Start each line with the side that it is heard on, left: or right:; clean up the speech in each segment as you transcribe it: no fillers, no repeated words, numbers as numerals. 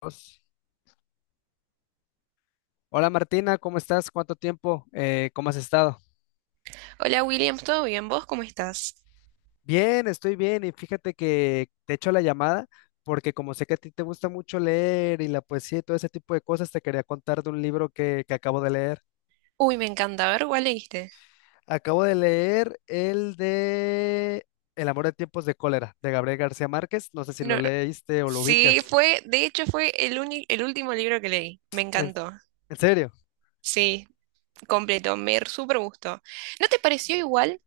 left: Dios. Hola Martina, ¿cómo estás? ¿Cuánto tiempo? ¿Cómo has estado?
right: Hola William, ¿todo bien? ¿Vos cómo estás?
left: Bien, estoy bien y fíjate que te echo la llamada porque como sé que a ti te gusta mucho leer y la poesía y todo ese tipo de cosas, te quería contar de un libro que acabo de leer.
right: Uy, me encanta. A ver, ¿cuál leíste?
left: Acabo de leer el de El amor en tiempos de cólera de Gabriel García Márquez. No sé si lo
right: No, no.
left: leíste o lo
right: Sí,
left: ubicas.
right: fue, de hecho fue el último libro que leí. Me
left: ¿En,
right: encantó.
left: ¿en serio?
right: Sí, completo. Me súper gustó. ¿No te pareció igual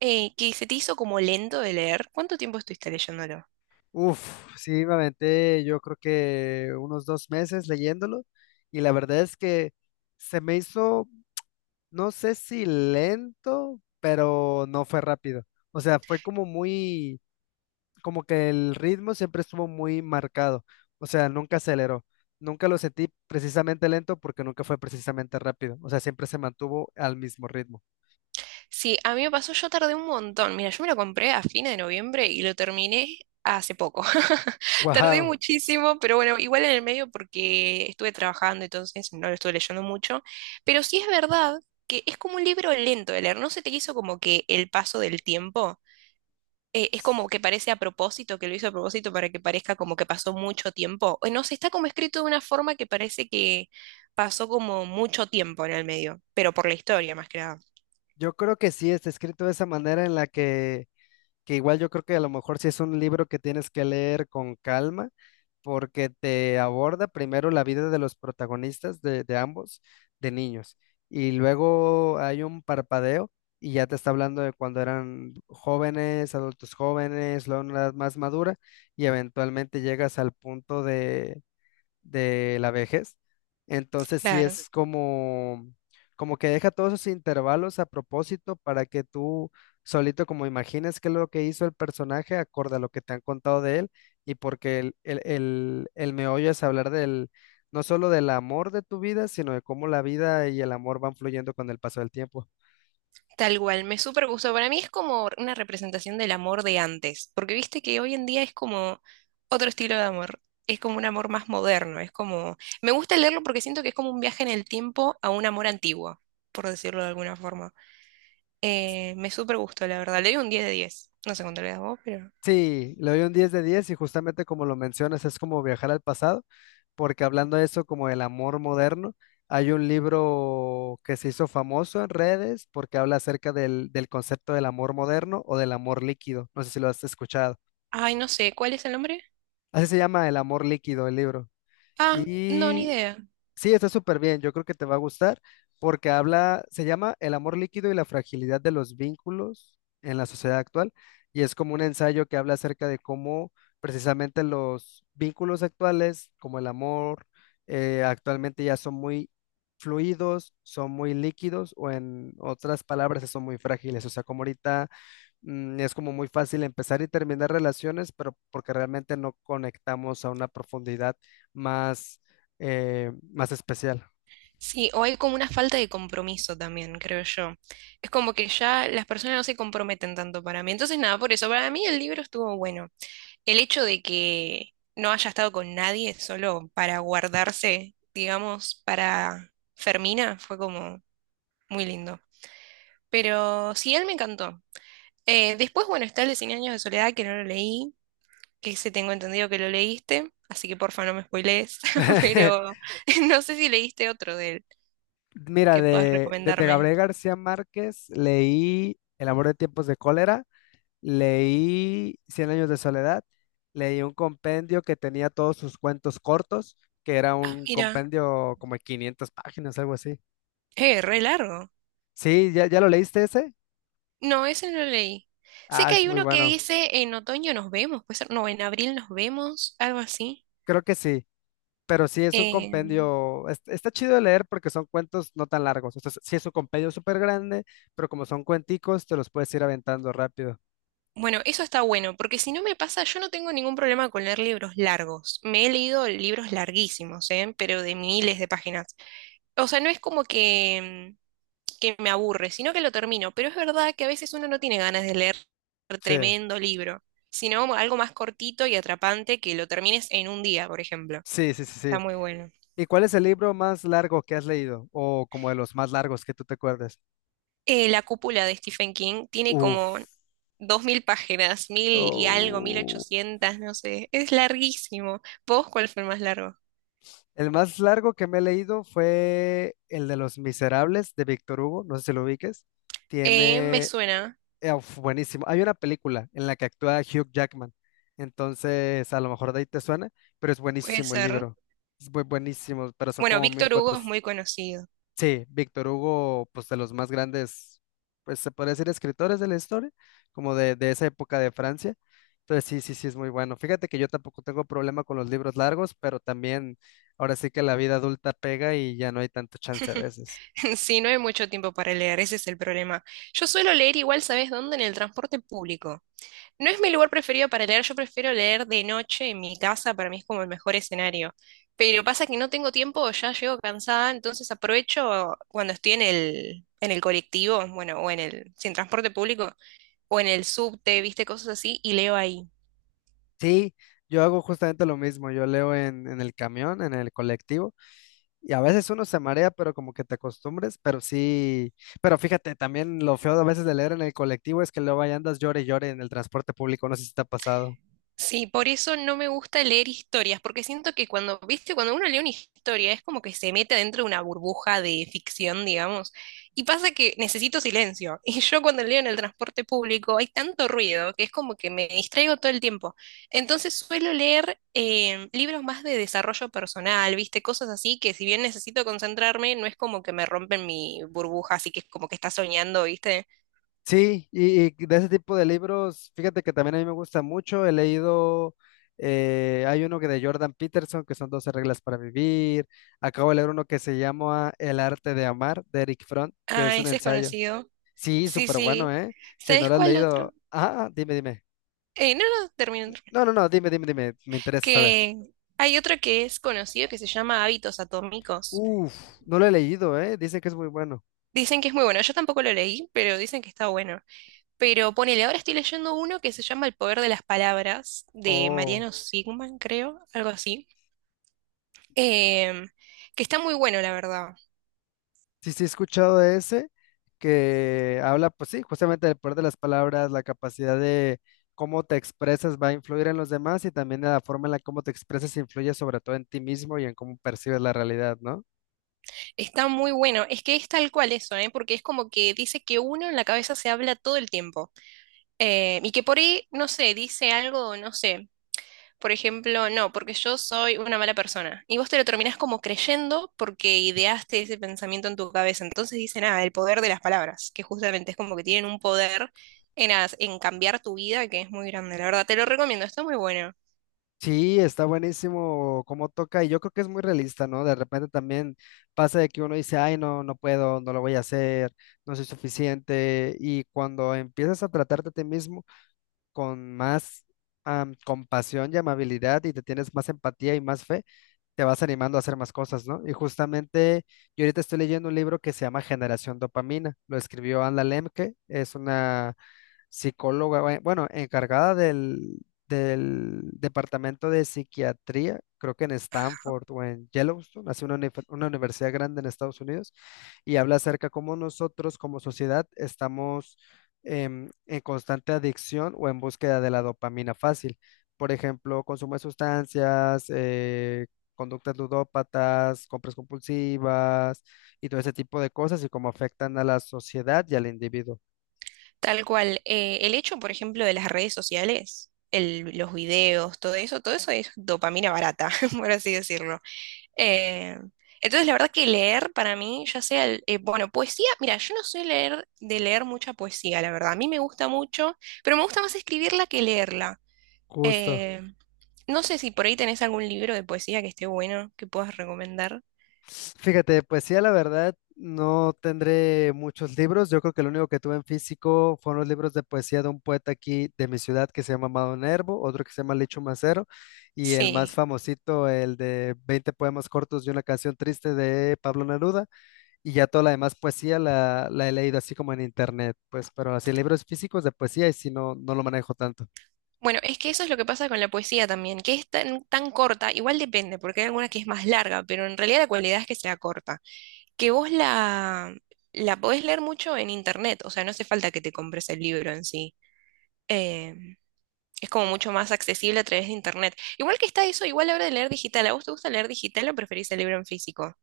right: que se te hizo como lento de leer? ¿Cuánto tiempo estuviste leyéndolo?
left: Uf, sí, me aventé yo creo que unos 2 meses leyéndolo y la verdad es que se me hizo no sé si lento, pero no fue rápido. O sea, fue como muy, como que el ritmo siempre estuvo muy marcado. O sea, nunca aceleró. Nunca lo sentí precisamente lento porque nunca fue precisamente rápido. O sea, siempre se mantuvo al mismo ritmo.
right: Sí, a mí me pasó, yo tardé un montón. Mira, yo me lo compré a fines de noviembre y lo terminé hace poco. Tardé
left: Wow.
right: muchísimo, pero bueno, igual en el medio porque estuve trabajando, entonces no lo estuve leyendo mucho. Pero sí es verdad que es como un libro lento de leer. ¿No se te hizo como que el paso del tiempo? Es como que parece a propósito, que lo hizo a propósito para que parezca como que pasó mucho tiempo. No sé, está como escrito de una forma que parece que pasó como mucho tiempo en el medio, pero por la historia más que nada.
left: Yo creo que sí está escrito de esa manera en la que igual yo creo que a lo mejor sí es un libro que tienes que leer con calma, porque te aborda primero la vida de los protagonistas de ambos, de niños, y luego hay un parpadeo y ya te está hablando de cuando eran jóvenes, adultos jóvenes, luego una edad más madura, y eventualmente llegas al punto de la vejez. Entonces sí
right: Claro,
left: es como, como que deja todos esos intervalos a propósito para que tú solito como imagines qué es lo que hizo el personaje acorde a lo que te han contado de él y porque el meollo es hablar no solo del amor de tu vida, sino de cómo la vida y el amor van fluyendo con el paso del tiempo.
right: tal cual. Me súper gustó. Para mí es como una representación del amor de antes, porque viste que hoy en día es como otro estilo de amor. Es como un amor más moderno. Es como. Me gusta leerlo porque siento que es como un viaje en el tiempo a un amor antiguo, por decirlo de alguna forma. Me súper gustó, la verdad. Le doy un 10/10. No sé cuánto le das vos, pero.
left: Sí, le doy un 10 de 10 y justamente como lo mencionas, es como viajar al pasado, porque hablando de eso como el amor moderno, hay un libro que se hizo famoso en redes porque habla acerca del concepto del amor moderno o del amor líquido, no sé si lo has escuchado.
right: Ay, no sé. ¿Cuál es el nombre?
left: Así se llama El amor líquido, el libro.
right: Ah, no, ni
left: Y
right: idea.
left: sí, está súper bien. Yo creo que te va a gustar porque habla, se llama El amor líquido y la fragilidad de los vínculos en la sociedad actual y es como un ensayo que habla acerca de cómo precisamente los vínculos actuales, como el amor, actualmente ya son muy fluidos, son muy líquidos o en otras palabras son muy frágiles. O sea, como ahorita es como muy fácil empezar y terminar relaciones, pero porque realmente no conectamos a una profundidad más, más especial.
right: Sí, o hay como una falta de compromiso también, creo yo. Es como que ya las personas no se comprometen tanto para mí. Entonces, nada, por eso, para mí el libro estuvo bueno. El hecho de que no haya estado con nadie solo para guardarse, digamos, para Fermina, fue como muy lindo. Pero sí, él me encantó. Después, bueno, está el de Cien años de soledad, que no lo leí, que ese tengo entendido que lo leíste, así que porfa no me spoilees, pero no sé si leíste otro de él.
left: Mira,
right: Que puedas
left: de
right: recomendarme.
left: Gabriel García Márquez leí El amor de tiempos de cólera, leí Cien años de soledad, leí un compendio que tenía todos sus cuentos cortos, que era
right: Ah,
left: un
right: mira,
left: compendio como de 500 páginas, algo así.
right: re largo.
left: Sí, ¿ya lo leíste ese?
right: No, ese no lo leí. Sé
left: Ah,
right: que
left: es
right: hay
left: muy
right: uno que
left: bueno.
right: dice en otoño nos vemos, puede ser, no, en abril nos vemos, algo así.
left: Creo que sí. Pero sí es un
right: Eh,
left: compendio, está chido de leer porque son cuentos no tan largos. O sea, sí es un compendio súper grande, pero como son cuenticos, te los puedes ir aventando rápido.
right: bueno, eso está bueno, porque si no me pasa, yo no tengo ningún problema con leer libros largos. Me he leído libros larguísimos, ¿eh? Pero de miles de páginas. O sea, no es como que me aburre, sino que lo termino. Pero es verdad que a veces uno no tiene ganas de leer
left: Sí,
right: tremendo libro, sino algo más cortito y atrapante que lo termines en un día, por ejemplo.
left: sí.
right: Está muy bueno.
left: ¿Y cuál es el libro más largo que has leído? O como de los más largos que tú te acuerdes.
right: La cúpula de Stephen King tiene
left: Uf.
right: como 2000 páginas, mil y algo, mil
left: Oh.
right: ochocientas, no sé. Es larguísimo. ¿Vos cuál fue el más largo?
left: El más largo que me he leído fue el de Los Miserables de Víctor Hugo, no sé si lo ubiques.
right: Me
left: Tiene
right: suena,
left: Uf, buenísimo. Hay una película en la que actúa Hugh Jackman. Entonces, a lo mejor de ahí te suena, pero es
right: puede
left: buenísimo el
right: ser.
left: libro. Es muy buenísimo, pero son
right: Bueno,
left: como
right: Víctor Hugo es
left: 1.400.
right: muy conocido.
left: Sí, Víctor Hugo, pues de los más grandes, pues se podría decir escritores de la historia, como de esa época de Francia. Entonces, sí, es muy bueno. Fíjate que yo tampoco tengo problema con los libros largos, pero también ahora sí que la vida adulta pega y ya no hay tanto chance a veces.
right: Sí, no hay mucho tiempo para leer, ese es el problema. Yo suelo leer igual, ¿sabes dónde? En el transporte público. No es mi lugar preferido para leer, yo prefiero leer de noche en mi casa, para mí es como el mejor escenario. Pero pasa que no tengo tiempo, ya llego cansada, entonces aprovecho cuando estoy en el colectivo, bueno, o en el, sin transporte público, o en el subte, viste, cosas así, y leo ahí.
left: Sí, yo hago justamente lo mismo. Yo leo en el camión, en el colectivo. Y a veces uno se marea, pero como que te acostumbres, pero sí, pero fíjate, también lo feo a veces de leer en el colectivo es que luego ahí andas llore y llore en el transporte público, no sé si te ha pasado.
right: Sí, por eso no me gusta leer historias, porque siento que cuando, viste, cuando uno lee una historia es como que se mete dentro de una burbuja de ficción, digamos, y pasa que necesito silencio. Y yo cuando leo en el transporte público hay tanto ruido que es como que me distraigo todo el tiempo. Entonces suelo leer libros más de desarrollo personal, viste, cosas así que si bien necesito concentrarme, no es como que me rompen mi burbuja, así que es como que está soñando, viste.
left: Sí, y de ese tipo de libros, fíjate que también a mí me gusta mucho, he leído, hay uno que de Jordan Peterson, que son 12 reglas para vivir, acabo de leer uno que se llama El arte de amar, de Eric Fromm, que es
right: Ah,
left: un
right: ese es
left: ensayo.
right: conocido.
left: Sí,
right: Sí,
left: súper bueno,
right: sí.
left: ¿eh? Si no
right: ¿Sabes
left: lo has
right: cuál otro?
left: leído, ah, ah, dime.
right: No, no, termino, termino.
left: No, no, no, dime, me interesa saber.
right: Que hay otro que es conocido que se llama Hábitos Atómicos.
left: Uf, no lo he leído, ¿eh? Dice que es muy bueno.
right: Dicen que es muy bueno. Yo tampoco lo leí, pero dicen que está bueno. Pero ponele, ahora estoy leyendo uno que se llama El poder de las palabras, de
left: Oh,
right: Mariano Sigman, creo, algo así. Em, que está muy bueno, la verdad.
left: sí, sí, he escuchado de ese que habla, pues sí, justamente del poder de las palabras, la capacidad de cómo te expresas va a influir en los demás y también de la forma en la cómo te expresas influye sobre todo en ti mismo y en cómo percibes la realidad, ¿no?
right: Está muy bueno. Es que es tal cual eso, ¿eh? Porque es como que dice que uno en la cabeza se habla todo el tiempo. Y que por ahí, no sé, dice algo, no sé. Por ejemplo, no, porque yo soy una mala persona. Y vos te lo terminás como creyendo porque ideaste ese pensamiento en tu cabeza. Entonces dicen, ah, el poder de las palabras, que justamente es como que tienen un poder en cambiar tu vida que es muy grande. La verdad, te lo recomiendo, está muy bueno.
left: Sí, está buenísimo cómo toca y yo creo que es muy realista, ¿no? De repente también pasa de que uno dice, ay, no, no puedo, no lo voy a hacer, no soy suficiente y cuando empiezas a tratarte a ti mismo con más compasión y amabilidad y te tienes más empatía y más fe, te vas animando a hacer más cosas, ¿no? Y justamente yo ahorita estoy leyendo un libro que se llama Generación Dopamina, lo escribió Anna Lemke, es una psicóloga, bueno, encargada del departamento de psiquiatría, creo que en Stanford o en Yellowstone, hace una, una universidad grande en Estados Unidos, y habla acerca cómo nosotros como sociedad estamos en constante adicción o en búsqueda de la dopamina fácil. Por ejemplo, consumo de sustancias, conductas ludópatas, compras compulsivas y todo ese tipo de cosas y cómo afectan a la sociedad y al individuo.
right: Tal cual, el hecho, por ejemplo, de las redes sociales, los videos, todo eso es dopamina barata, por así decirlo. Eh, entonces, la verdad que leer para mí, ya sea, bueno, poesía, mira, yo no soy leer, de leer mucha poesía, la verdad. A mí me gusta mucho, pero me gusta más escribirla que leerla.
left: Justo.
right: Eh, no sé si por ahí tenés algún libro de poesía que esté bueno, que puedas recomendar.
left: Fíjate, poesía, la verdad, no tendré muchos libros. Yo creo que lo único que tuve en físico fueron los libros de poesía de un poeta aquí de mi ciudad que se llama Amado Nervo, otro que se llama Licho Macero, y el más
right: Sí.
left: famosito, el de 20 poemas cortos y una canción triste de Pablo Neruda. Y ya toda la demás poesía la he leído así como en internet, pues, pero así libros físicos de poesía y si no, no lo manejo tanto.
right: Bueno, es que eso es lo que pasa con la poesía también, que es tan, tan corta, igual depende, porque hay alguna que es más larga, pero en realidad la cualidad es que sea corta. Que vos la, la podés leer mucho en internet, o sea, no hace falta que te compres el libro en sí. Eh, es como mucho más accesible a través de internet. Igual que está eso, igual a la hora de leer digital. ¿A vos te gusta leer digital o preferís el libro en físico?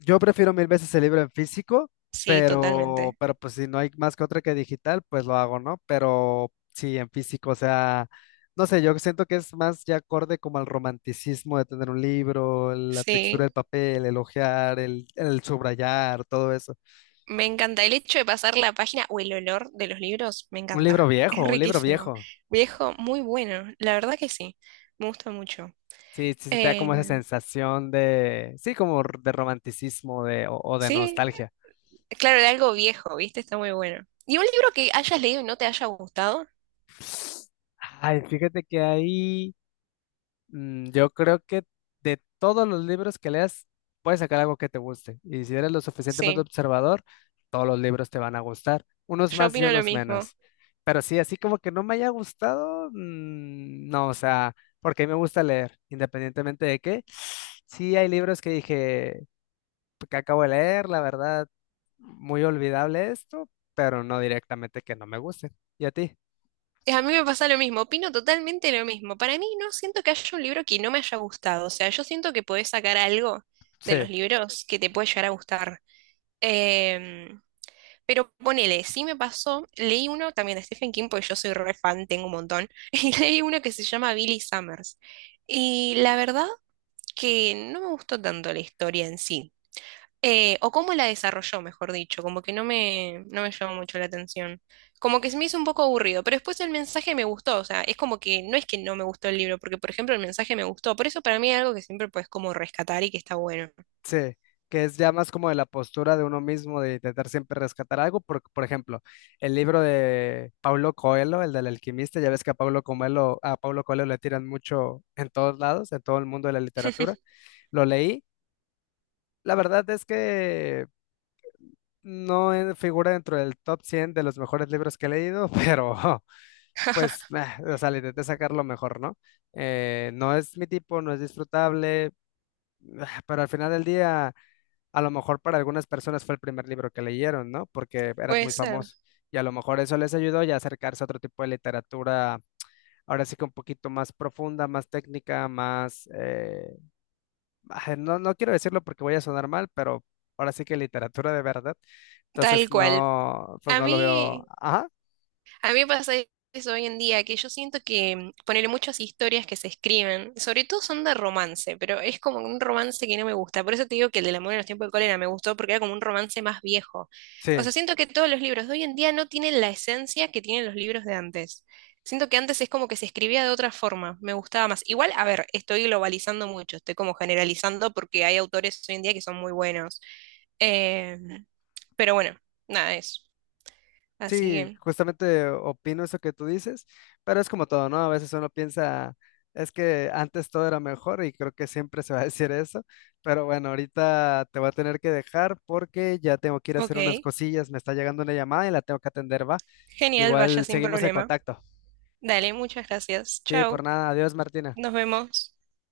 left: Yo prefiero mil veces el libro en físico,
right: Sí, totalmente.
left: pero pues si no hay más que otra que digital, pues lo hago, ¿no? Pero sí, en físico, o sea, no sé, yo siento que es más ya acorde como al romanticismo de tener un libro, la textura del
right: Sí,
left: papel, el ojear, el subrayar, todo eso.
right: me encanta. El hecho de pasar la página o el olor de los libros, me
left: Un
right: encanta.
left: libro
right: Es
left: viejo, un libro
right: riquísimo.
left: viejo.
right: Viejo, muy bueno. La verdad que sí. Me gusta mucho.
left: Sí, sí, se te da
right: Eh,
left: como esa sensación de, sí, de romanticismo de, o de
right: sí,
left: nostalgia.
right: claro, de algo viejo, ¿viste? Está muy bueno. ¿Y un libro que hayas leído y no te haya gustado?
left: Ay, fíjate que ahí... yo creo que de todos los libros que leas, puedes sacar algo que te guste. Y si eres lo suficientemente
right: Sí,
left: observador, todos los libros te van a gustar, unos
right: yo
left: más y
right: opino lo
left: unos
right: mismo.
left: menos. Pero sí, así como que no me haya gustado, no, o sea, porque a mí me gusta leer, independientemente de qué. Sí, hay libros que dije pues, que acabo de leer, la verdad, muy olvidable esto, pero no directamente que no me guste. ¿Y a ti?
right: A mí, me pasa lo mismo, opino totalmente lo mismo. Para mí no siento que haya un libro que no me haya gustado. O sea, yo siento que podés sacar algo de
left: Sí.
right: los libros que te puede llegar a gustar. Em, pero ponele, sí me pasó, leí uno también de Stephen King, porque yo soy re fan, tengo un montón, y leí uno que se llama Billy Summers. Y la verdad que no me gustó tanto la historia en sí. O cómo la desarrolló, mejor dicho, como que no me llamó mucho la atención. Como que se me hizo un poco aburrido, pero después el mensaje me gustó, o sea, es como que no es que no me gustó el libro, porque por ejemplo el mensaje me gustó, por eso para mí es algo que siempre puedes como rescatar y que está bueno.
left: Sí, que es ya más como de la postura de uno mismo de intentar siempre rescatar algo. Por ejemplo, el libro de Paulo Coelho, el del alquimista, ya ves que a Paulo Coelho le tiran mucho en todos lados, en todo el mundo de la literatura. Lo leí. La verdad es que no en- figura dentro del top 100 de los mejores libros que he leído, pero pues, meh, o sea, le intenté sacar lo mejor, ¿no? No es mi tipo, no es disfrutable, ah, pero al final del día a lo mejor para algunas personas fue el primer libro que leyeron, ¿no? Porque era
right: Puede
left: muy
right: ser.
left: famoso y a lo mejor eso les ayudó ya a acercarse a otro tipo de literatura, ahora sí que un poquito más profunda, más técnica, más, ah, no, no quiero decirlo porque voy a sonar mal, pero ahora sí que literatura de verdad.
right: Tal
left: Entonces
right: cual.
left: no, pues
right: A
left: no lo veo.
right: mí,
left: Ajá,
right: A mí me pasa eso hoy en día, que yo siento que poner muchas historias que se escriben, sobre todo son de romance, pero es como un romance que no me gusta. Por eso te digo que el del amor en los tiempos de cólera me gustó porque era como un romance más viejo. O sea,
left: sí.
right: siento que todos los libros de hoy en día no tienen la esencia que tienen los libros de antes. Siento que antes es como que se escribía de otra forma, me gustaba más. Igual, a ver, estoy globalizando mucho, estoy como generalizando porque hay autores hoy en día que son muy buenos. Eh, pero bueno, nada, eso. Así
left: Sí,
right: que,
left: justamente opino eso que tú dices, pero es como todo, ¿no? A veces uno piensa, es que antes todo era mejor y creo que siempre se va a decir eso, pero bueno, ahorita te voy a tener que dejar porque ya tengo que ir a hacer unas
right: ok.
left: cosillas, me está llegando una llamada y la tengo que atender, ¿va?
right: Genial, vaya
left: Igual
right: sin
left: seguimos en
right: problema.
left: contacto.
right: Dale, muchas gracias.
left: Sí, por
right: Chao,
left: nada, adiós, Martina.
right: nos vemos.